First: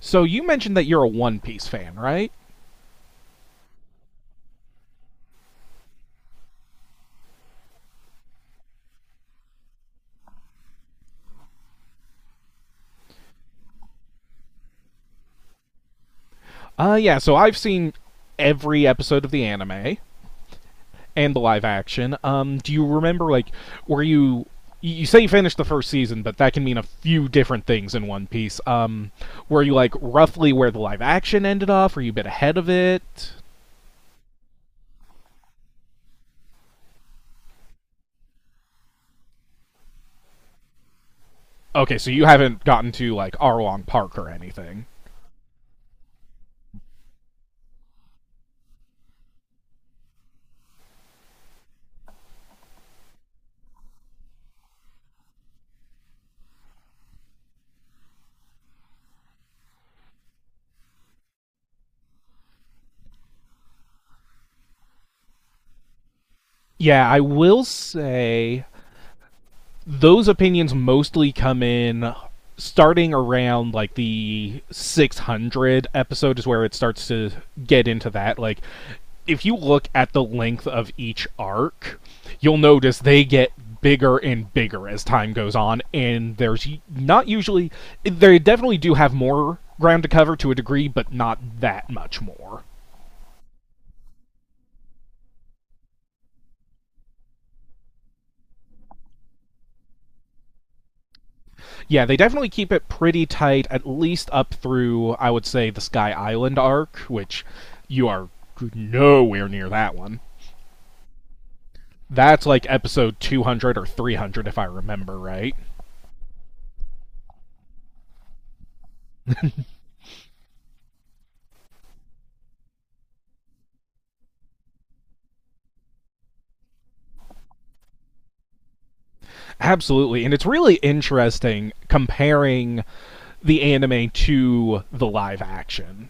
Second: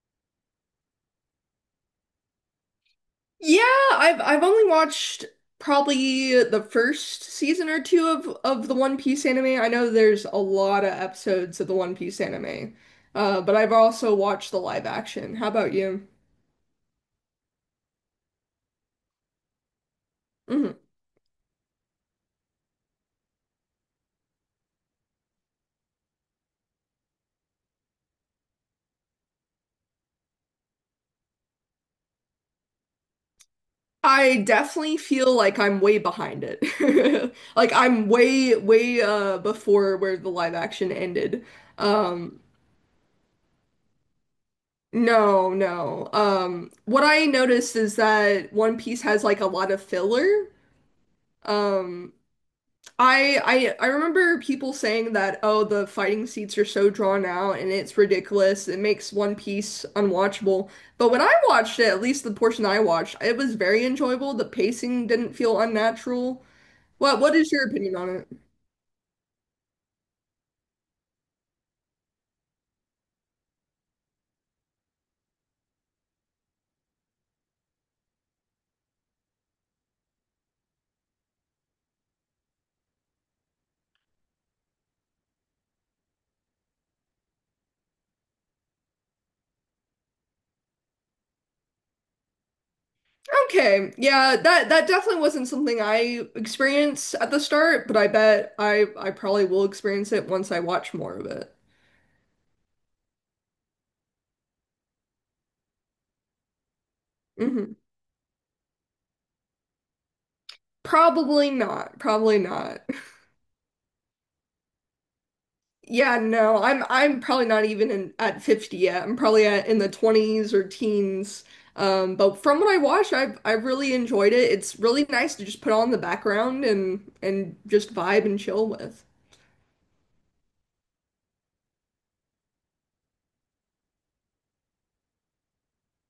So you mentioned that you're a One Piece fan, right? Yeah, I've only watched probably the first season or two of the One Piece anime. I know there's a lot of episodes of the One Piece anime, but I've also watched the live action. How about you? Yeah. So I've seen every episode of the anime Hmm. and the live action. Do you remember were you? You say you finished the first season, but that can mean a few different things in One Piece. Were you like roughly where the live action ended off? Were you a bit ahead of it? I definitely feel like I'm way behind it. Like I'm way before where the live action ended. Okay, so you Um haven't gotten to like Arlong Park or anything. no, no. What I noticed is that One Piece has like a lot of filler. Um I I remember people saying that, oh, the fighting scenes are so drawn out and it's ridiculous. It makes One Piece unwatchable. But when I watched it, at least the portion I watched, it was very enjoyable. The pacing didn't feel unnatural. Yeah, What I what is will your opinion on it? say those opinions mostly come in starting around like the 600 episode is where it starts to get into that like if you look at the length of each arc you'll notice they get bigger and bigger as time goes on, and there's not usually, they definitely do have more ground to cover to a degree but not that much more. Okay, yeah, that definitely wasn't something I experienced at the start, but I bet I probably will experience it once I watch more of it. Yeah, they definitely keep it pretty tight, at least up through, I would say, the Sky Island arc, which Hmm. you are nowhere near that one. Probably not. Probably That's like not. episode 200 or 300, if I remember right. Yeah, no, I'm probably not even in, at 50 yet. I'm probably at, in the 20s or teens. But from what I watched, I've really enjoyed it. It's really nice to just put on the background and just vibe and chill with. Absolutely. And it's really interesting comparing the anime to the live action.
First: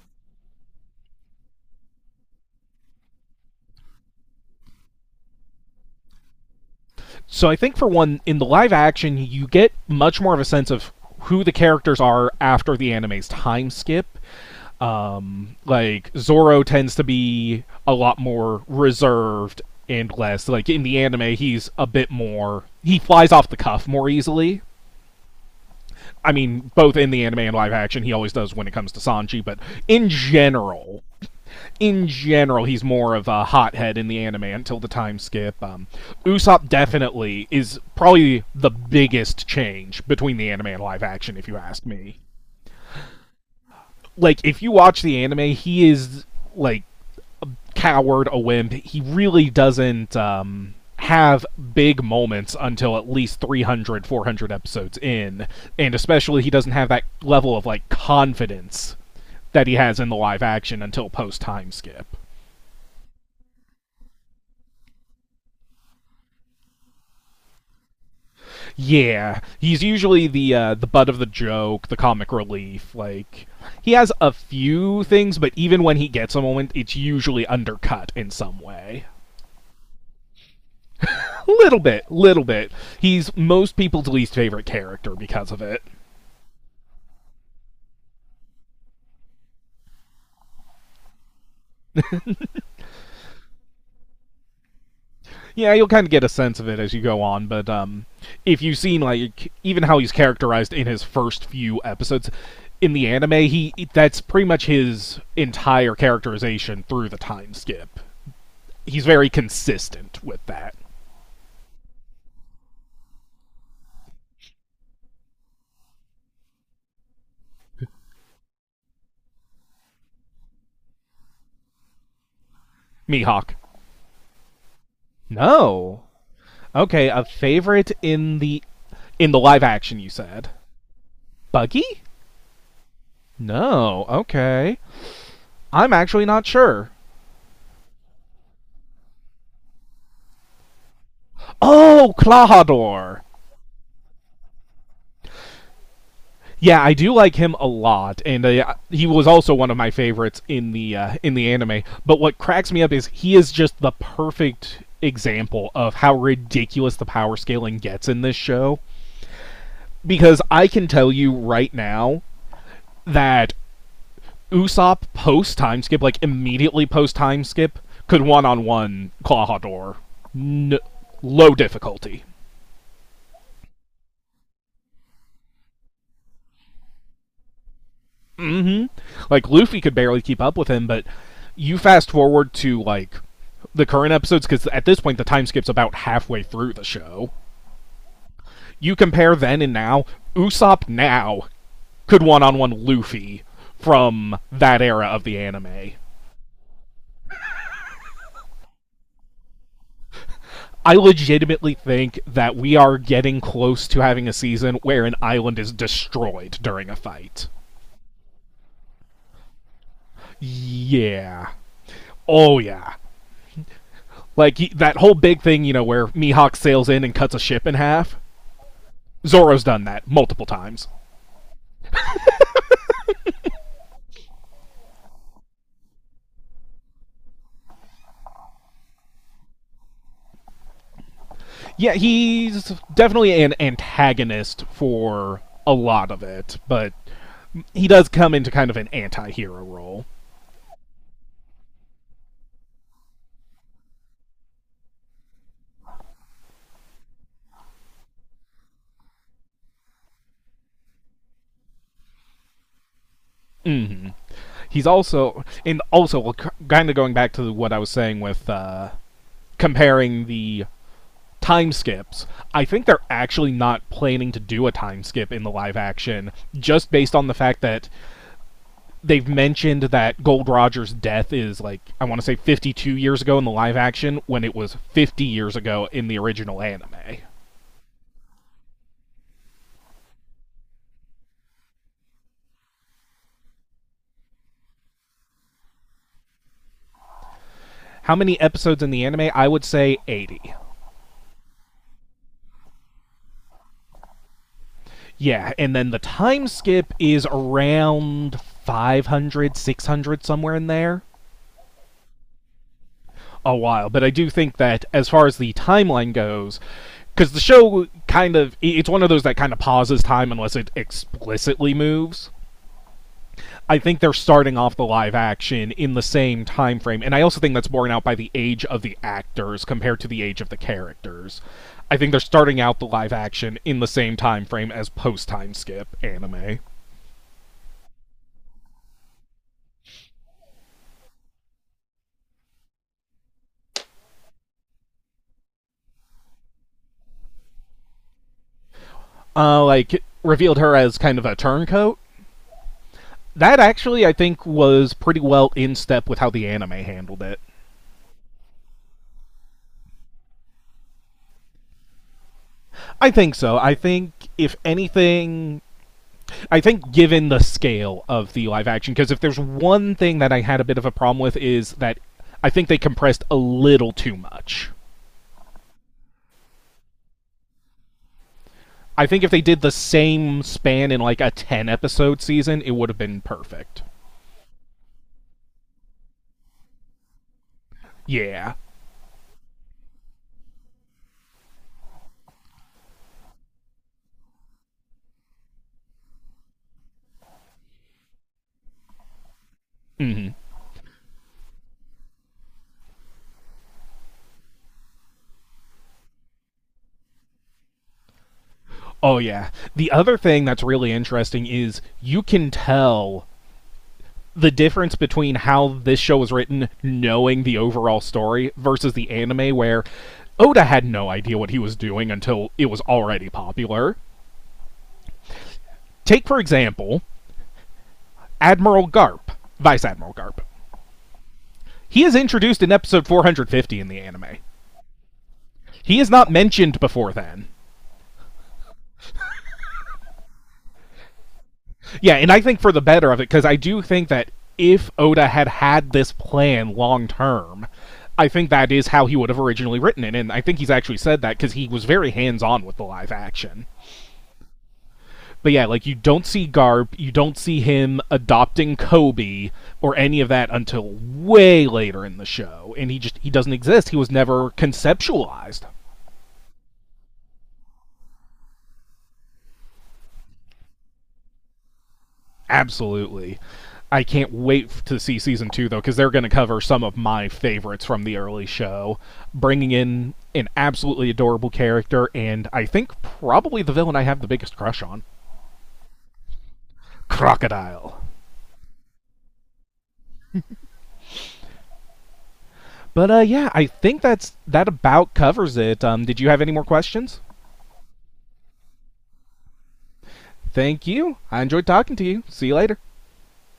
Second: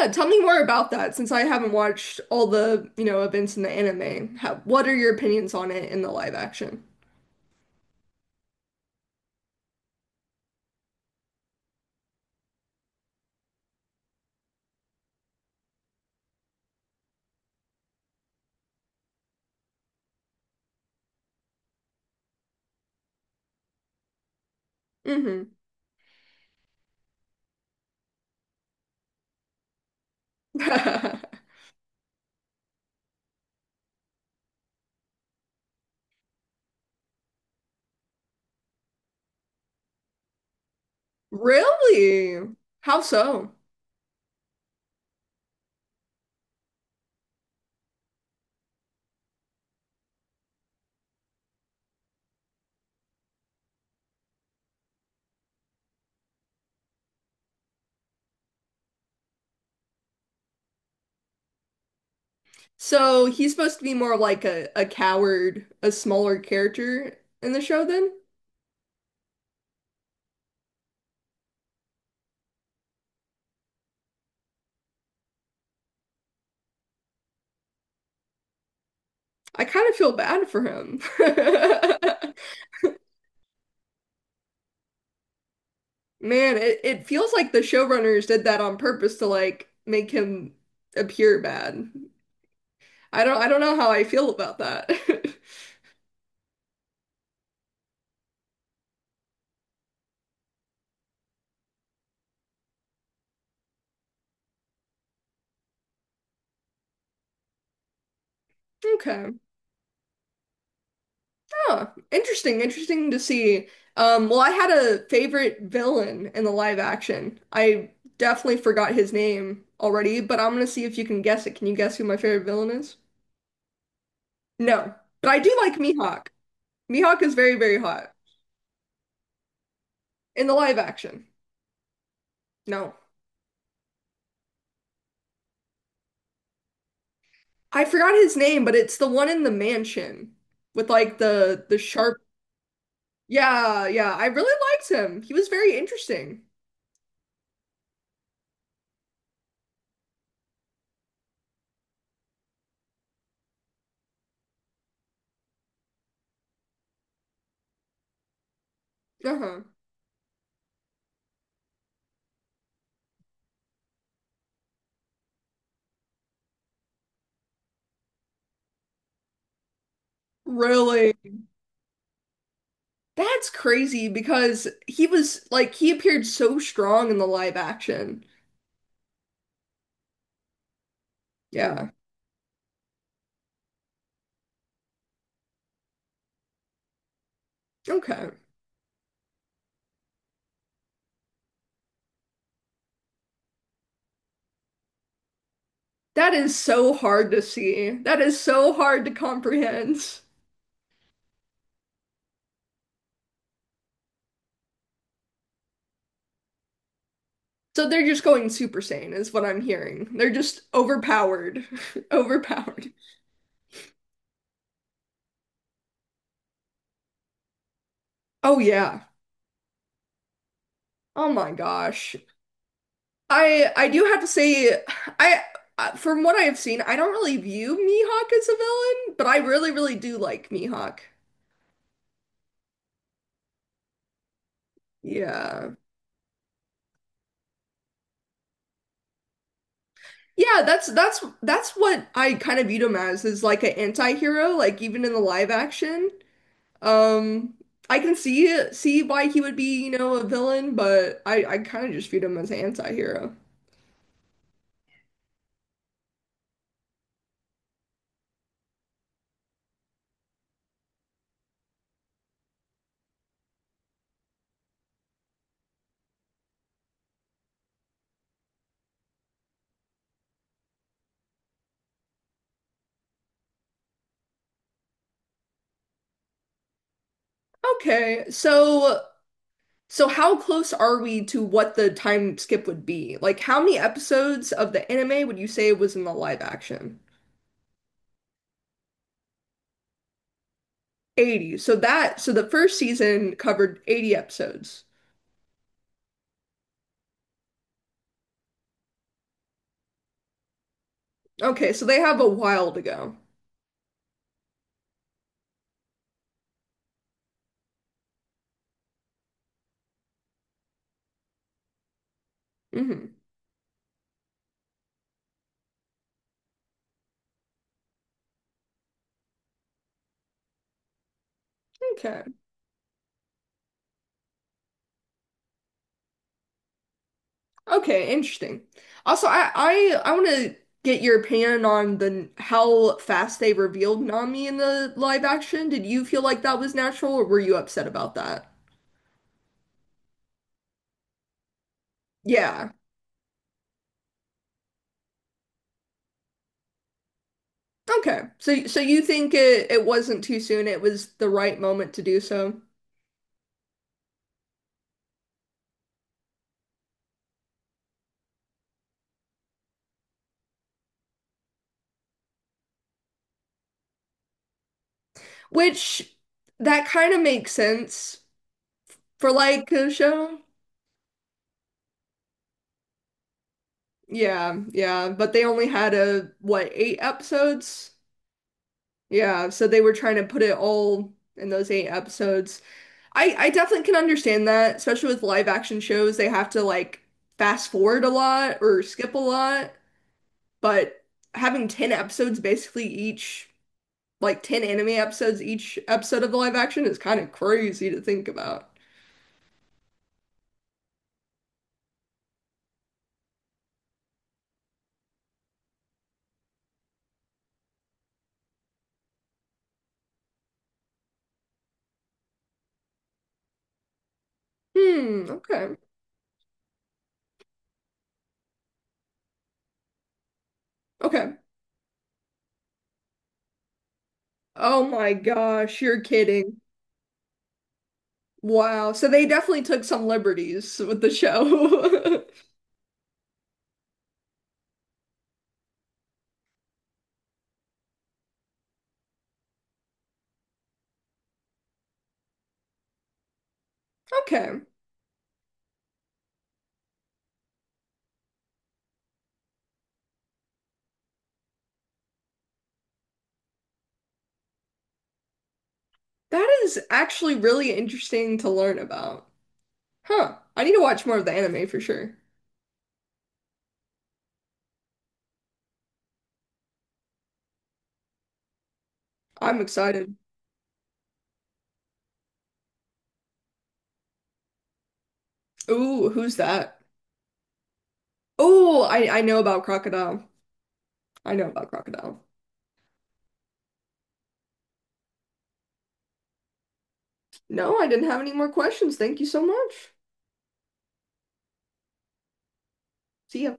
Yeah, tell me more about that since I haven't watched all the, you know, events in the anime. How, what are your opinions on it in the live action? So I think, for one, in the live action, you get much more of a sense of who the characters are after the anime's time skip. Like Zoro tends to be a lot more reserved and less like in the anime. He's a bit more. He flies off the cuff more easily. Hmm. I mean, both in the anime and live action, he always does when it comes to Sanji. But in general, he's more of a hothead in the anime until the time skip. Usopp definitely is probably the biggest change between the anime and live action, if you ask me. Really? How so? Like, if you watch the anime, he is like coward, a wimp. He really doesn't have big moments until at least 300, 400 episodes in. And especially, he doesn't have that level of, like, confidence that he has in the live action until post time skip. So he's supposed to be more like a coward, a smaller character in the show then? Yeah, he's usually the butt of the joke, the comic relief. Like he has a few things, but even when he gets a moment, it's usually undercut in some way. I kind of feel bad for him. Little bit, little bit. He's most people's least favorite character because of it. Man, it feels like the showrunners did that on purpose to like make him appear bad. I don't know how I feel about that. Yeah, you'll kind of get a sense of it as you go on, but if you've seen like even how he's characterized in his first few episodes in the anime, he that's pretty much his entire characterization through the time skip. He's very Okay. consistent with that. Huh. Interesting, interesting to see. Well, I had a favorite villain in the live action. I definitely forgot his name already, but I'm gonna see if you can guess it. Can you guess who my favorite villain is? Mihawk. No, but I do like No. Mihawk. Okay, Mihawk a is very, very favorite hot in the live action you in said. the live action. Buggy? No, No. Okay. I'm actually not sure. I forgot his name, but it's the one in the mansion with like the Oh, sharp. Clahador. Yeah, yeah. I really liked him. He was very interesting. Yeah, I do like him a lot, and he was also one of my favorites in the anime. But what cracks me up is he is just the perfect example of how ridiculous the power scaling gets in this show. Uh-huh. Because I can tell you right now that Usopp post time skip, like immediately post time skip, could one on one Claw Hador, no, Really? low difficulty. That's crazy because he was like he appeared so strong in the live action. Mm-hmm. Like Luffy could barely keep up with him, but you Yeah. fast forward to like the current episodes because at this point the time skip's about halfway through the show. Okay. You compare then and now. Usopp now could one-on-one Luffy from that era of the anime. That is so hard to see. That is so hard to comprehend. I legitimately think that we are getting close to having a season where an island is destroyed during a fight. So they're just going Super Saiyan is what I'm hearing. They're just Yeah. overpowered. Oh Overpowered. yeah. Like that whole big thing, you know, where Mihawk sails in and cuts a ship in half. Oh yeah. Zoro's done that multiple times. Oh my gosh. I do have to say I from what I have seen, I don't really view Mihawk as a villain, but I really really do like Mihawk. Yeah, he's definitely an antagonist for Yeah. a lot of it, but he does come into kind of an anti-hero role. Yeah, that's what I kind of viewed him as is like an anti-hero, like even in the live action. Um I can see why he would be, you know, a villain, but I kind of just viewed him as an anti-hero. He's also and also kind of going back to what I was saying with comparing the time skips. I think they're actually not planning to do a time skip in the live action just based on the fact that they've mentioned that Gold Roger's death is like I want to say 52 years ago in the live action when it was 50 years ago in the original anime. Okay, so how close are we to what the time skip would be? Like how many episodes of the anime would you say was in the live action? How many episodes in the anime? I would say 80. 80. So that so the first season covered 80 episodes. Yeah, and then the time skip is around 500, 600, somewhere in there. Okay, so they have a while to go. A while, but I do think that as far as the timeline goes, because the show kind of, it's one of those that kind of pauses time unless it explicitly moves, Hmm. I think they're starting off the live action in the same time frame, and I also think that's borne out by the age of the actors compared to the age of the characters. I think they're Okay. starting out the live action in the same time frame as post time skip anime. Okay, interesting. Also, I want to get your opinion on the how fast they revealed Nami in the live action. Did you feel like that was natural or were you upset about that? Like revealed her as kind of a turncoat. Yeah. That actually, I think, was pretty well in step with how the anime handled it. Okay. So you think it wasn't too soon, it was the right moment to do so. I think so. I think if anything, I think given the scale of the live action, because if there's one thing that I had a bit of a problem with is that I think they compressed a little too much. Which that kind of makes sense I think if for they did the like a show. same span in like a 10 episode season, it would have been perfect. Yeah, yeah, but they only had a what, eight episodes? Yeah. Yeah, so they were trying to put it all in those eight episodes. I definitely can understand that, especially with live action shows, they have to like fast forward a lot or skip a lot, but having 10 episodes basically each like 10 anime episodes each episode of live action is kind of crazy to think about. Oh, yeah. The other thing that's really interesting is you can tell the difference between how this show was written, knowing the overall story, versus the anime, where Oda had no idea what he was doing until it was already popular. Hmm, okay. Take, for example, Admiral Garp, Vice Admiral Garp. Okay. He is introduced in episode 450 in the anime. Oh my gosh, He you're is not kidding. mentioned before then. Wow. So they definitely took some liberties with the Yeah, show. and I think for the better of it, because I do think that if Oda had had this plan long term, I think that is how he would have originally written it, and I think he's actually said that because he was very hands on with the live action. Okay. But yeah, like you don't see Garp, you don't see him adopting Kobe or any of that until way later in the show, and he just he doesn't exist. He was never conceptualized. That is actually really interesting to learn about. Huh. I need to watch more of the anime for sure. Absolutely. I can't wait to see season 2 though, because they're going to cover some of my favorites from the early show, I'm bringing in excited. an absolutely adorable character, and I think probably the villain I have the biggest crush on, Ooh, who's that? Crocodile. Oh, I know about Crocodile. I know about Crocodile. But yeah, I think that's that about covers it. Did you have any more questions? No, I didn't have any more questions. Thank you so much. Thank you. I enjoyed talking to you. See you later. See ya.